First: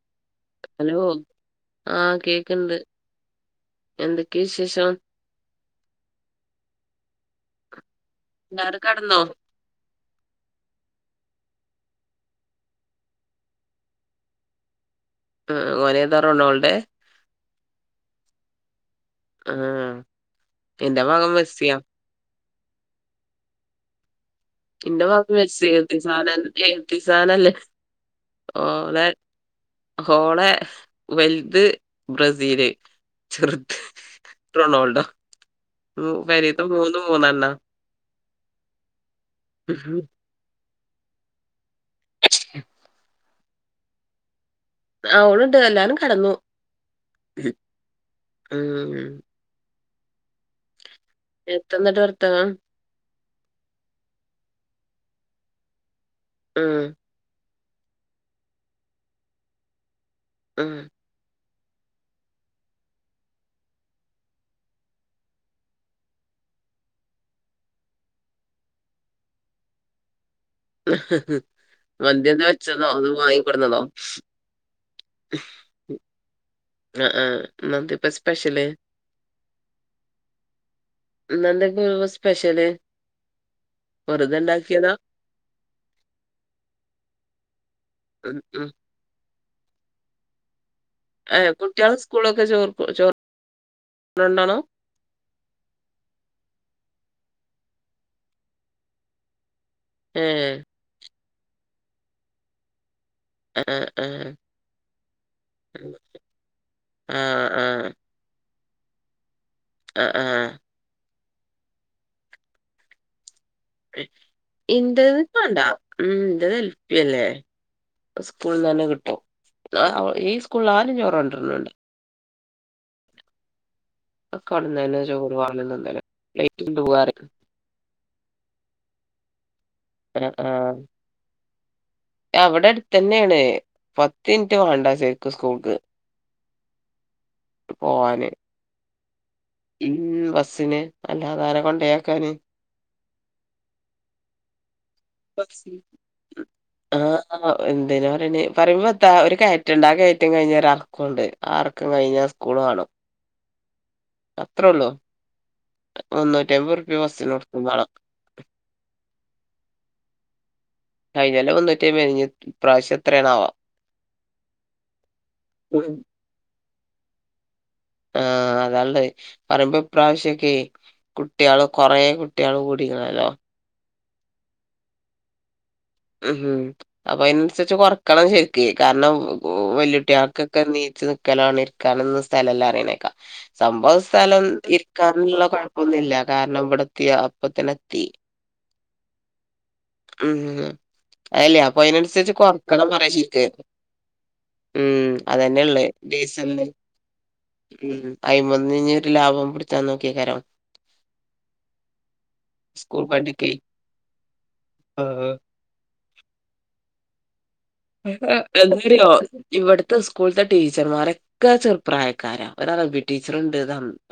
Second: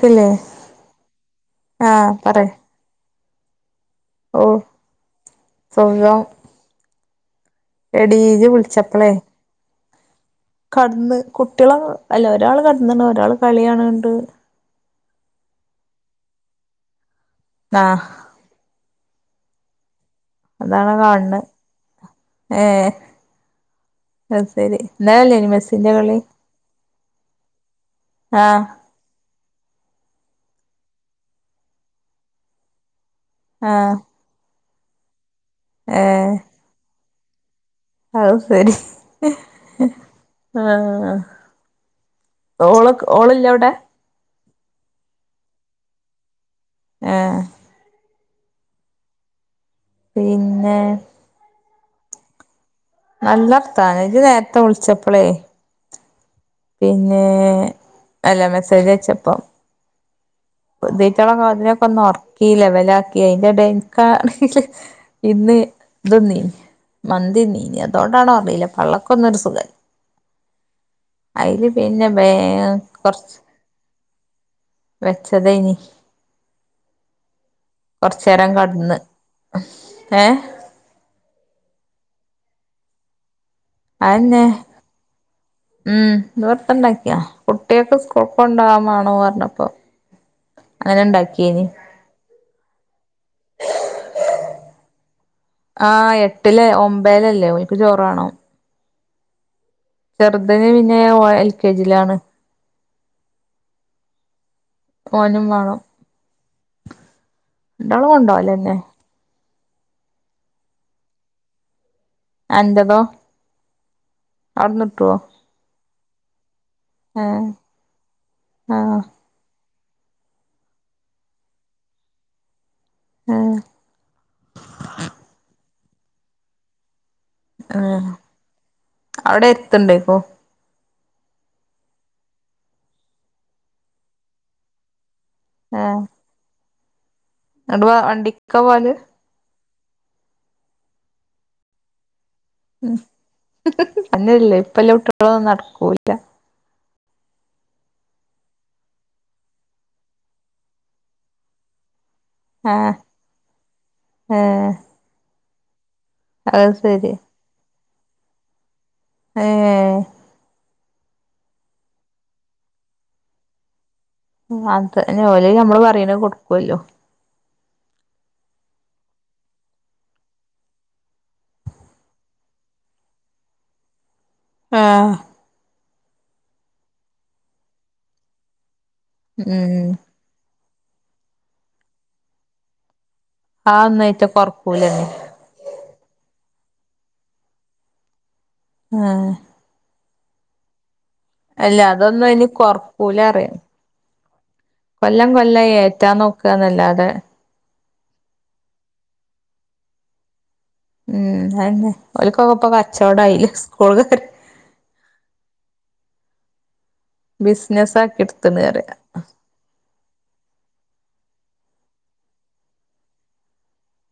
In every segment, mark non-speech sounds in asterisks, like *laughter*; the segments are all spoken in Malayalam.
ക്ക്ലേ ഹലോ ആ കേക്കണ്ട് എന്തൊക്കെ ഓ വിശേഷം സുഖം എടീ ജ്ജ് എല്ലാരും വിളിച്ചപ്പളെ കടന്നോ കെടന്ന് കുട്ടികള അല്ല ഒരാൾ കെടന്നണ് ഒരാൾ കളിയാണ് ണ്ട് ആ ഓലെതാ റൊണോൾടെ ആഹ് ആഹ് അതാണാ എന്റെ മകൻ കാണണ് മെസ്സിയാ ഏ എന്റെ ഭാഗത്ത് മെസ്സി *unintelligible* ആഹ് ഓ ല്ലെ ഓളെ വലുത് ബ്രസീല് ചെറുത് ആഹ് റൊണാൾഡോ ഏഹ് പെരീതെ മൂന്നും മൂന്നെണ്ണ അത് ശരി ആ ഓള് ഓളല്ലെ അവിടെ ആ ഓൾണ്ട് എല്ലാരും കെടന്നു ഏഹ് ഉം പിന്നെ എത്തന്നിട്ട് വർത്തനം നല്ല വർത്തനം ഇജ്ജ് നേരത്തെ വിളിച്ചപ്പളേ ഉം പിന്നെ അല്ല മെസ്സേജ് അയച്ചപ്പം ഉം ഈ റ്റളെ പകലൊക്കൊന്ന്ന്ന് ഒറക്കി ലെവലാക്കി അതിന്റെ എടയിൽ ഇൻകാണെങ്കിൽ ഇന്ന് ദ്ന്നീ മന്തി ന്നീന്ന് അതൊണ്ടാണോ അറിയില്ല പള്ളക്കൊന്നും ഒര് സുഖ ബേ മന്തിന്ന് വെച്ചതോ അതോ കൊറച്ച് വാങ്ങിക്കൊടുന്നതോ ച തൈനി ആഹ് ആഹ് ഇന്നെന്തിപ്പ കൊറചേരം സ്പെഷ്യല് കെടന്ന് ഏ ഇന്നന്തൊക്ക സ്പെഷ്യല് അ വെറുതെ അന്നെ ഇണ്ടാക്കിയതാ? ഉം ഓലപ്പണ്ടാക്കിയാ കുട്ടിയക്ക് *unintelligible* ഉം ഉം ക്കൊണ്ടാൻമാണോ പറഞ്ഞപ്പോ അങ്ങനെ ഏ, ഇണ്ടാക്കിയേനി കുട്ട്യാൾസ്കൂളൊക്കെ ചോറ് ചോറ്ണ്ടോണം ആഹ് എട്ടിലേ ഒമ്പലല്ലേ ഓല്ക്ക് ചോറാണം ഏഹ് ചെറുതിന് പിന്നെ ഓൻ എൽ കെ ജിലാണ് ആ ആ ആഹ് ആഹ് ആഹ് ണ്ടാളും കൊണ്ടാവല്ലേന്നെ ആ ആ അൻ്റതോ ഇൻ്റെത് ഇക്കാണ്ട ഉം ഇൻ്റെത് അല്ലേ ഏഹ് സ്കൂളിൽന്നന്നെ ആഹ് കിട്ടും ആ ഈ സ്കൂളിൽ ആരും ചോറ് കേണ്ടരണ് ണ്ട ഏഹ ഒക്കെ അവിടന്നെ ചോറ് വാങ്ങി തിന്നല് പ്ലേറ്റ് കൊണ്ട് വ പറിം ആഹ് അവിടെ എർത്ത് ണ്ടേക്കും ആഹ ഇവടെ അടുതെന്നെണ് പത്ത് മിനിറ്റ് വേണ്ട ശെരിക്കും സ്കൂൾക്ക് ങ്ങട്ട് വ പോവാന്. വണ്ടിക്ക പോവൽ ഉം ബസ്സിന് അല്ലാതാരാ കൊണ്ടയാക്കാന് അങ്ങനെയല്ല ഇപ്പൊ എല്ലാം കുട്ടിയാളും *unintelligible* ആഹ് എന്തെന പറയേണ്ടേ പറയുമ്പോത്താ ഒരു കയറ്റണ്ട് ആ കയറ്റം കഴിഞ്ഞ ഒരു എറക്കുണ്ട്. ആ എറക്കം കഴിഞ്ഞാൽ സ്കൂള് കാണും ആഹ് അത്രേ ഏഹ് ഉള്ളൂ മുന്നൂറ്റി അത് അമ്പത്ത് റുപ്യ ശരി ബസ്സിന് കൊടുക്കും വേണം ഏ കഴിഞ്ഞ കൊല്ലം മുന്നൂറ്റമ്പത് യെനി ഇനി ഈ പ്രാവശ്യം എത്രയാണാവോ അത് ഓൽ അയ്ന് നമ്മള് പറയ്ണെ കൊടുക്കുവല്ലോ ആഹ അതാള്ളത് പറയ്മ്പോ ഈ പ്രാവശ്യൊക്കെ കുട്ടികള് കൊറ കുട്ടികള് കൂടിക്ക്ണല്ലോ ആഹ ഉം അപ്പൊ അയ്ന് അനുസരിച്ച് കൊറക്കണം ശെരിക്ക് കാരണം ഉം വല്യകുട്ടിയാൾക് ക്കെ നീച്ചു നിക്കലാണ് ഇരിക്കാനൊന്നും സ്ഥലം ഇല്ല പറയണേക്കാ ആ സംഭവും ഒന്നായിറ്റ സ്ഥലം കൊറക്കൂലന്നെ ഇരിക്കാനുള്ള കൊഴപ്പൊന്നുയില്ല കാരണം ഇവിടെത്തി അപ്പത്തിനെത്തി ആഹ ഉം അല്ലേ അല്ല അപ്പൊ അതിന് അതൊന്നും അനുസരിച്ച് ഇനി കൊറക്കണം പറയാ കൊറക്കൂല ശീറ്റ്. അറിയാം ഉം കൊല്ലം കൊല്ലം അതന്നെയ്ള്ളെ ഏറ്റാൻ ഡീസൽന് നോക്കാന്നല്ലാതെ ഉ അയ്മെന്ന് ഇനി ഒരു ലാഭം പിടുത്താൻ നോക്കെ കാരം ഉം അതന്നെ ഒലക്കോക്കപ്പൊ കച്ചോടായില്ലേ സ്കൂൾ കാര് ആ അഹ് ബിസിനസ് ആക്കി എടുത്ത്ണ് എന്തോ പറയാ അറിയോ ഇവിടത്തെ സ്കൂള്ത്തെ ടീച്ചർമാരെ ഒകെ ചെറുപ്രായക്കാര ഒരു അറബി ടീച്ചറുണ്ട്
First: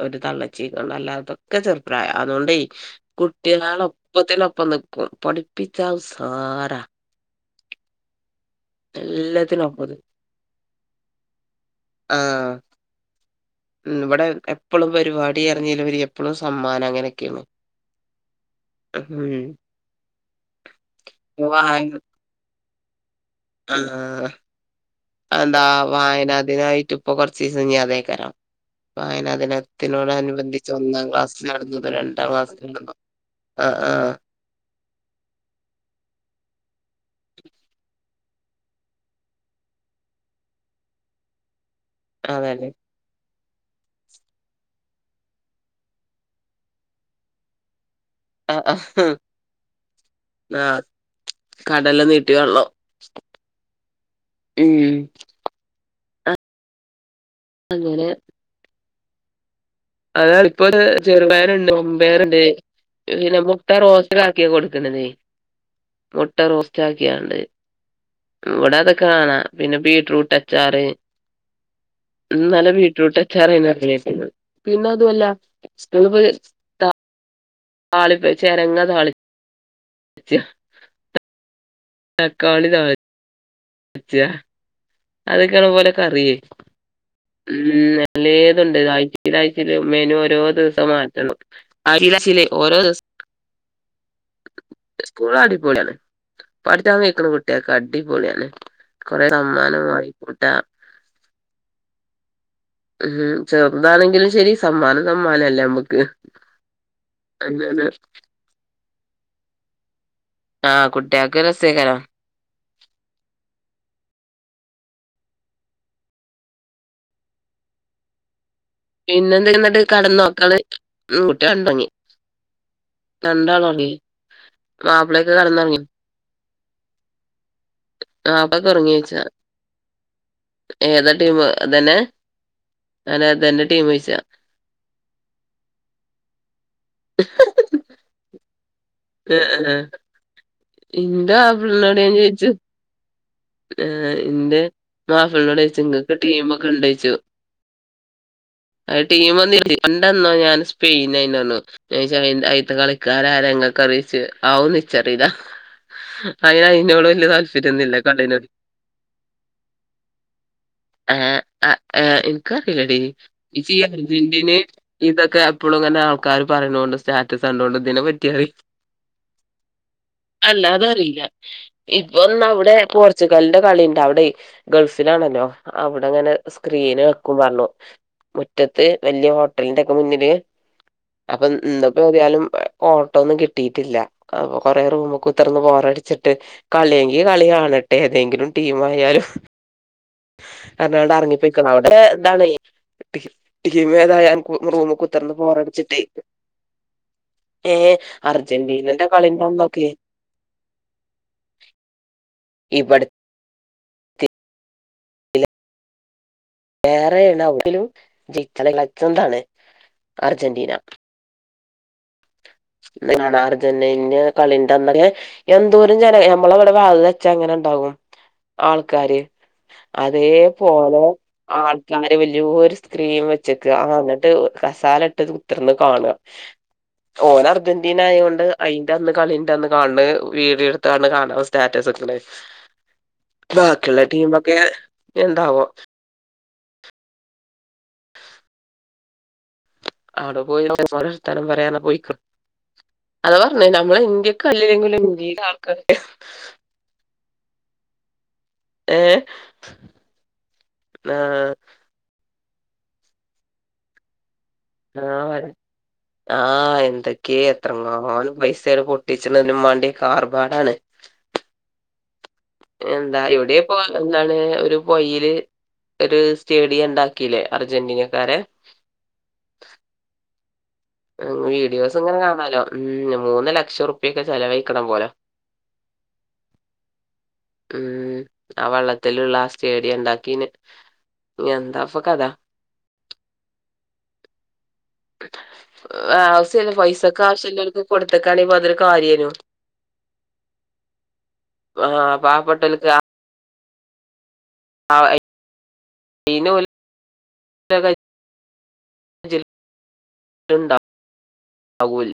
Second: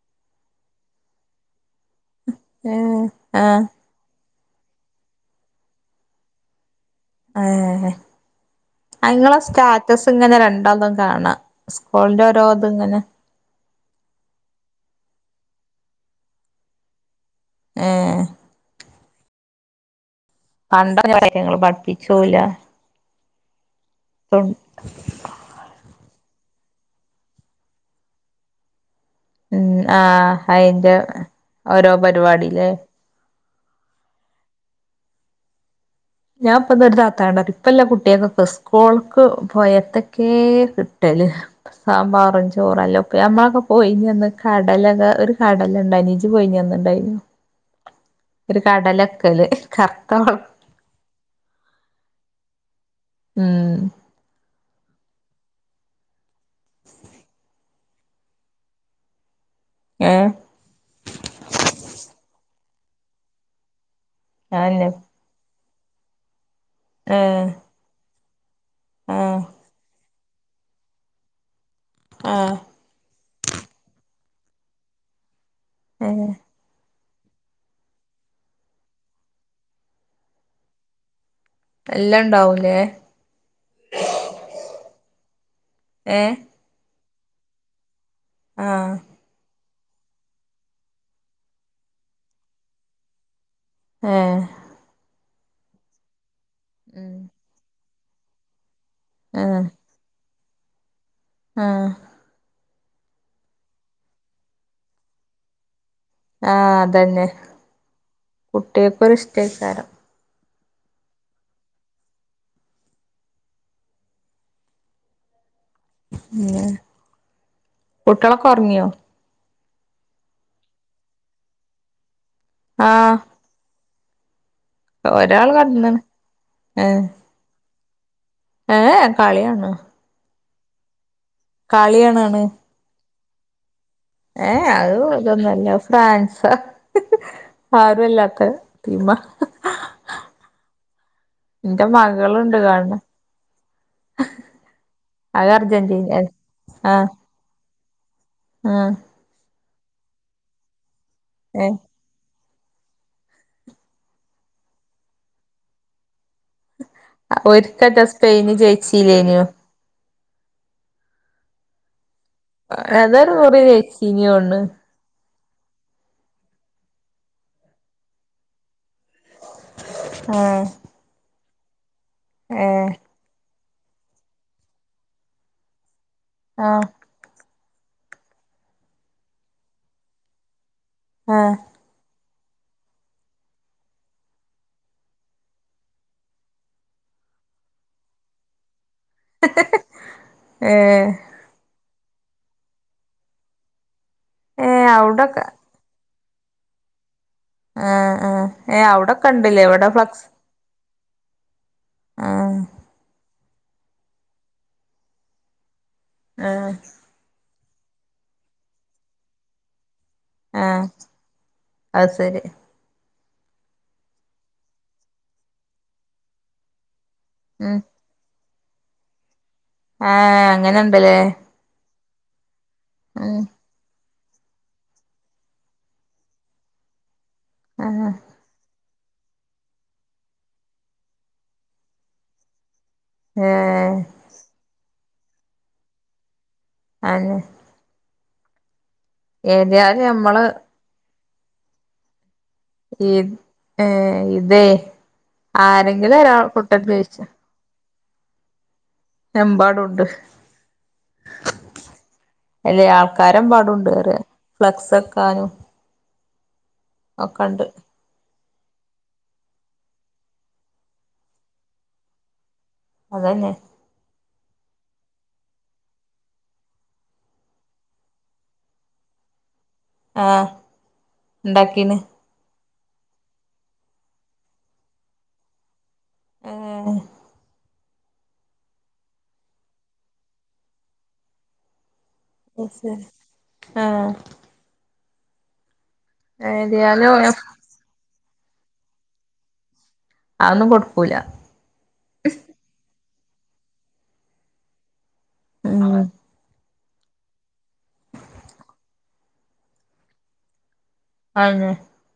ഒരു തള്ളച്ചീ അഹ് അല്ലാത്ത ഒക്കെ ചെറുപ്രായാ അതുകൊണ്ടയ് ഏഹ് ആഹ് കുട്ടിയാളെ ഒപ്പത്തിനൊപ്പം നിക്കും പഠിപ്പിക്കാൻ ഉസാറാ ആഹ ആ ഇങ്ങളെ എല്ലാത്തിനും ഒപ്പം നിക്കും സ്റ്റാറ്റസ് ഇങ്ങനെ രണ്ടാൾതും കാണാം സ്കൂളിന്റെ ഓരോ ഇത് ഇങ്ങനെ ഉ ഇവിടെ എപ്പോളും പരിവാടി പറിഞ്ഞാലും ഉപരി എപ്പോഴും സമ്മാനം അങ്ങനെയൊക്കെയാണ്. ഏഹ ഉം കണ്ട കാര്യങ്ങള്പഠിപ്പിച്ചൂല ആഹ അതെന്താ വായനാദിനായിട്ട് ഇപ്പൊ കൊറച്ച് ദിവസം ഞ് അതേകാരം വായനാ ആഹ് ദിനത്തിനോടനുബന്ധിച്ച് അയിന്റെ ഒന്നാം ക്ലാസ് ഓരോ നടന്നതും രണ്ടാം ക്ലാസ് പരിപാടില്ലേ നടന്നതും ആ ആ് ഞാൻപ്പന്ന് ഒരു താത്താനോട്‌ ഇപ്പളെ കുട്ടിയെക്കൊക്കെ സ് സ്കൂൾക് പോയാ എന്തൊക്കെ കിട്ടല്. സാമ്പാറും അതല്ലേ ചോറും അല്ല ഉപ്പേ നമ്മൾക്കൊ പോയിനി അന്ന് കടല കറി ഒരു കടല ഇണ്ടായിനി ഇജ് പോയിനിഅന്ന് ഇണ്ടായിരുന്നോ? ഒരു കടലക്കല് *unintelligible* ആഹ് കടല നീട്ടിയാള്ളം ഉം ഉം. അങ്ങനെ. ഏഹ് അതാണ് ഇപ്പൊരു ചെറുപയറുണ്ട് മമ്പയർണ്ട് പിന്നെ മു മുട്ട റോസ്റ്റ് ആക്കിയ അതന്നെ കൊടുക്ക്ണതെ. മുട്ട റോസ്റ്റാക്കിയാണ്ട്. ഏഹ് ഇവടെ അതൊക്കെ ആഹ് കാണാം പിന്നെ ബീറ്റ്റൂട്ട് അച്ചാറ് ആഹ് ഇന്നലെ ബീറ്റ്റൂട്ട് അ ചറ പിന്നെ അതുമല്ല നി ഏഹ് *unintelligible* താളിപ്പ് ചെരങ്ങ താളി ച് എല്ലാം ഉണ്ടാവൂലേ. ച്യ അതൊക്കെയാണ് പോലെ ഏഹ് കറിയേ ഉം നല്ലേതുണ്ട് ആഹ് *unintelligible* ആഴ്ചെലാഴ്ചെല് മെനു ഓരോ ദിവസം മാറ്റണം *unintelligible* ഓരോ ദിവസ ആഹ് സ്കൂൾ അടിപൊളിയാണ്. പഠിച്ച ഉം നിക്കണ കുട്ട്യോക്കടിപൊളിയാണ്. കുറെ ആഹ് സമ്മാനവാങ്ങിക്കൂട്ടാ. ആഹ്. ഉം ചെറുതാണെങ്കിലും ശരി സമ്മാനം സമ്മാനല്ലേ ഞമ്മക്. ആഹ് അതന്നെ കുട്ട്യോക്കൊരു ഇഷ്ടക്കാരം. ആഹ് കുട്ട്യോക്ക് രസേകരം. ഉം ന്നെ കുട്ട്യോളൊക്ക ഒറങ്ങിയോ? പിന്നെ എന്ത *unintelligible* കെടന്നു ഇങ്ങള് മം കുട്ട്യോണ്ട്ങ്ങി. ആഹ് രണ്ടാളോങ്ങി. ഒരാള്കേട്ന്ന് ഏ ആഹ് അപ്പൊക്കറങ്ങിച്ചാ. കളിയാണ് ഏതാ ടീമ് അതന്നെ കളി കാണാണ് ഞാനതന്നെ ടീമൊയ്ച്ച. ഏ അത് ഇതൊന്നുഅല്ല ഫാൻസ. ആരുല്ലാത്ത തീമ്മാ. ഇന്ത എന്റെ *unintelligible* ചോയിച്ചു. മകളുണ്ട് കാണ് ഏർ ന്റെ ണ് അത് മാപ്പിളിനോട്യ്ച്ചു അർജന്റീന ങ്ങക്ക് ടീമ ഒക്കെ ആഹ് ഉണ്ടയ്ച്ചു. ആഹ് അ ടീം മോന്നില്ല പണ്ടെന്നോ ഞാൻ സ്പെയിനാന്നെണു. ഏഹ് ചച്ച അ അയിത്തെ കളിക്കാരാരങ്ങെക്കറിയിച്ചു ആവും ച്ചറിയല്ലാ അതിന് അയ്നോട് വല്ല്യ താല്പര്യംന്നും ഇല്ല. ഒരിക്കറ്റെ സ്പെയിന് ജയിച്ചിലേനോ. ആഏ എനിക്കറിയില്ലഡി അതൊരു കുറി ഇച്ചി ഈ വെച്ചീനി അർജന്റീനെ തോന്ന്ണ് ഇതൊക്കെ എപ്പളും ങ്ങനെ ആൾക്കാര് പറയുന്നോണ്ട് സ്റ്റാറ്റസ് കണ്ടോണ്ട് ഇതിനെ പറ്റിയറി ആഹ് അല്ലാതറിയില്ല ഇപ്പൊന്നവിടെ ഏഹ് പോർച്ചുഗാലിന്റെ കളിണ്ട് അവിടെ ഗൾഫിലാണല്ലോ അവിടെ ങ്ങനെ. ആഹ് സ്ക്രീന് വെക്കും പറഞ്ഞു മുറ്റത്ത് വെല്ല്യ ഹോട്ടലിന്റെക്കെ മുന്നില്. അപ്പൊ ആഹ് ഇന്ന്പ്പോ എതാലും ഓട്ടോന്നും കിട്ടീട്ടില്ല. അപ്പൊ കൊറേ റൂമ് കുത്തർന്ന് ബോറടിച്ചിട്ട് കളിയെങ്കി കളി കാണട്ടെ ഏതെങ്കിലും ടീമ് ആയാലും ഏഹ് എന്നാർണ്ട് എറങ്ങിപ്പോ ക്കണ് അവിടെ ഇതാണ് ഇ ടീ ടീമ് ഏതായാലും ഏഹ് റൂമ് കുത്തിർന്ന് അവ്ടൊക്കെ ബോറടിച്ചിട്ടേ. ഏഹ് ആഹ് ആഹ് ഏഹ് അർജന്റീനന്റെ അവ്ടൊക്കെ ഇണ്ട്ല്ലേ കളിന്റെന്നോക്കെ. ഇവടെ ഫ്ലക്സ് ആഹ് ഇവിടു ആഹ്. വേറെയണ ഒലും ജിച്ചള ലെജണ്ട് ണ് അർജന്റീന അ ശരി കാണാ അർജന്ടീനന്റെ കളിന്റെ എന്തോരം ജന നമ്മളവിടെ പച്ച അങ്ങനെ ഉം ഉണ്ടാവും ആൾക്കാാര് ഏഹ് അതേപോലെ അങ്ങനെണ്ട്ല്ലേ ആൾക്കാര് വല്യൊരു സ്ക്രീം ഉം വെച്ച ആഹ ന്നിട്ട് കസാല ഇട്ട് കുത്തിർന്ന് കാണു ഓന അർജന്റീന ആഹ് ആയൊണ്ട് അയിന്റെ അന്ന് കളിന്റെ അന്ന് കാണ് വീഡിയോടത് കാണ് കാണാവൻ സ്റ്റാറ്റസ് വെയ് ഏഹ് ബാക്കിയുള്ള ടീമൊക്കെ എന്താവോ അയ്നെ ഏത അവിടെ പോയിം *unintelligible* പറയാന പോയിക്കും ഈ അതാ പറഞ്ഞേ നമ്മളെ ഏഹ് ഇന്ത്യക്ക ഇതേ അല്ലെങ്കിലും ഇന്ത്യയില ആൾക്കാര ആരെങ്കിലും *unintelligible* ഏഹ് എമ്പാടുണ്ട് ആഹ് അല്ലയ് ആൾക്കാര് എമ്പാടുണ്ട് ന്നറ *unintelligible* ആഹ് എന്തൊക്കേ ഒക്കെണ്ട് എത്രണം *unintelligible* പൈസാണ് പൊട്ടിച്ച്ണ് ഇതിനും വാണ്ടി ആർഭാടാണ് എന്താ അതന്നെ ഇവടിം ഇപ്പോ എന്താണ് ഒരു പൊയീല് ഒരു സ്റ്റേഡിയം ഇണ്ടാക്കിലെ അർജന്റീനക്കാര് ആഹ് ഇണ്ടാക്കീണ് വീഡിയോസ് ഇങ്ങനെ കാണാലോ ഉം മൂന്ന് ലക്ഷം ഉർപ്യക്കെ ചെലവഴിക്കണം പോലെ ഏയ് ഉം ആ വള്ളത്തിലുള്ള ആ സ്റ്റേഡിയം ഇ ണ്ടാക്കിന് എന്താപ്പൊ കഥ ശരി ആഹ് ആവുശ്യല്ല പൈസക്ക് ഏതായാലും ആവുശ്യല്ലോർക്ക് കൊടുത്തക്കാണെപ്പൊ അതൊരു കാര്യന്നു അതൊന്നും കൊടുക്കൂല ആഹ് പാവപ്പെട്ടോൽക്ക ആ ഉം അയിന് അയിനോൽ *unintelligible* ഉണ്ടാ ആണ് അവൂൽ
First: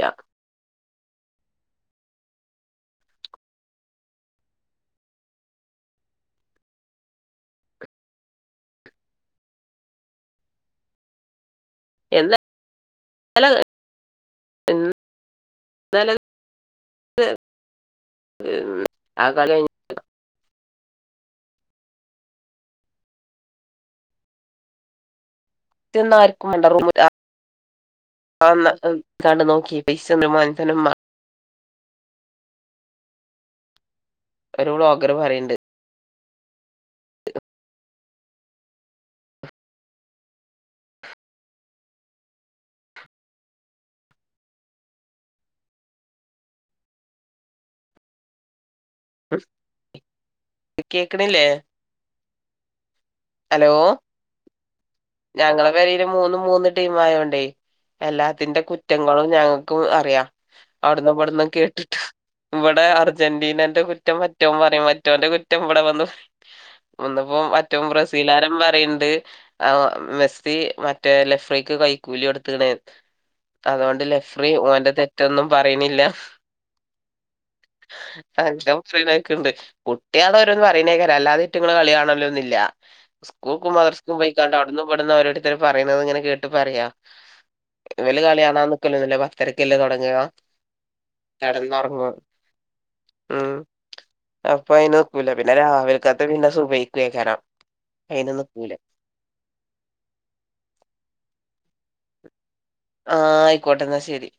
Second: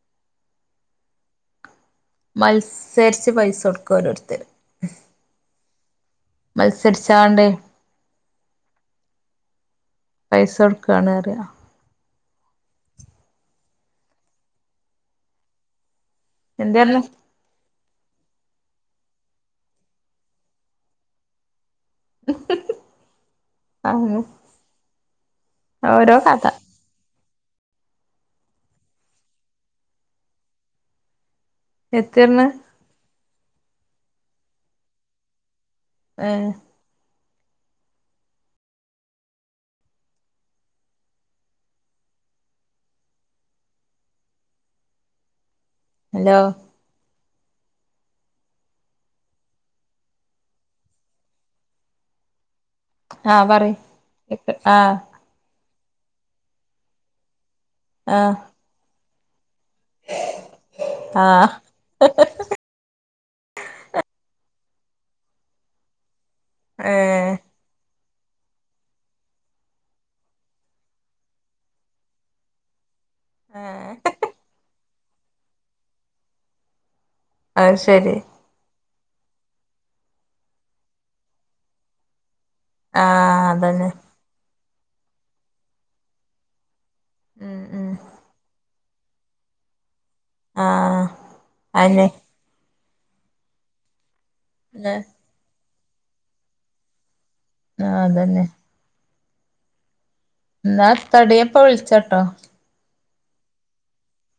യ്യ മത്സരിച്ച് പൈസ കൊടുക്ക ഓരോരുത്തര് മത്സരിച്ചാണ്ട് പൈസ കൊടുക്കാണ് പറയ *unintelligible* എന്തേറഞ്ഞു *unintelligible* ആ കളി ആഹ് ഒറ്റന്നും ഓരോ കഥ ആർക്കും വേണ്ട റൂമില ആഒന്ന് കണ്ടു നോക്കി പൈസ ഒന്നും ഒരു മൻസനും മാ എത്തേർഞ്ഞ് ഒരു വ്ലോഗറ് പറയ്ണ്ട് ഏയ് ഹലോ കേക്ക്ണില്ലേ ആഹ് പറയിം കേക്ആഹ് ഞങ്ങളെ പേരീല് മൂന്ന് മൂന്ന് ടീം ആയോണ്ടേ ആഹ് എല്ലാത്തിന്റെ കുറ്റങ്ങളും ഞങ്ങ ക്കും അറിയ അവിടന്ന് ഇവിടന്നും ആഹ് കേട്ടിട്ട് ഇവിടെ അർജന്റീനന്റെ കു റ്റം മറ്റോം പറിം മറ്റോന്റെ കുറ്റം ഇവടെ വന്ന് ഏഹ് ഇന്ന്പ്പോ മറ്റോം ബ്രസീ സീലാരം പറീണ്ട് മെസ്സി മറ്റേ ലഫ്രൈക്ക് കൈക്കൂലി കൊട്ത്ത്ക്ക്ണ് ഏഹ് അതൊണ്ട് ലഫ്രി ഓൻ്റെ തെറ്റൊന്നും പറിണ്ല്ല അയ്ശരി *unintelligible* പറിണെക്ക്ണ്ട് കുട്ട്യാള് ഓരോന്ന് പറിണെക്കാരം അല്ലാതെ ഇറ്റങ്ങള് കളി കാണലൊന്നുല്ല ആഹ് സ്കൂക്കും അതന്നെ മദ്റസ്ക്കും പോയിക്കാണ്ട് അവ്ട്ന്നു ഇവട്ന്നും ഒരോരുത്തര് പറയുന്നത് ഇങ്ങനെ കേട്ട് പറയാ ഉം ഉം ഇവല് കളിയാണാൻ നിക്കലൊന്നുല്ല പത്തരക്കല്ലേ തൊടങ്ങ ആഹ് കട്ന്ന് ഒർങ്ങും അയെന്നെ ഉം അപ്പൊ അയിന് നിക്കൂല പിന്നെ രാവിലക്കത്തെ പിന്നെ സുബ്ഹിക്കെകാരം ആഹ് അയിനും അതന്നെ നിക്കൂല ന്നാ എത്താടീ ഞാപ്പ വിൾച്ചട്ടോ ആ ആയിക്കോട്ടെ ഇന്നാ ശരി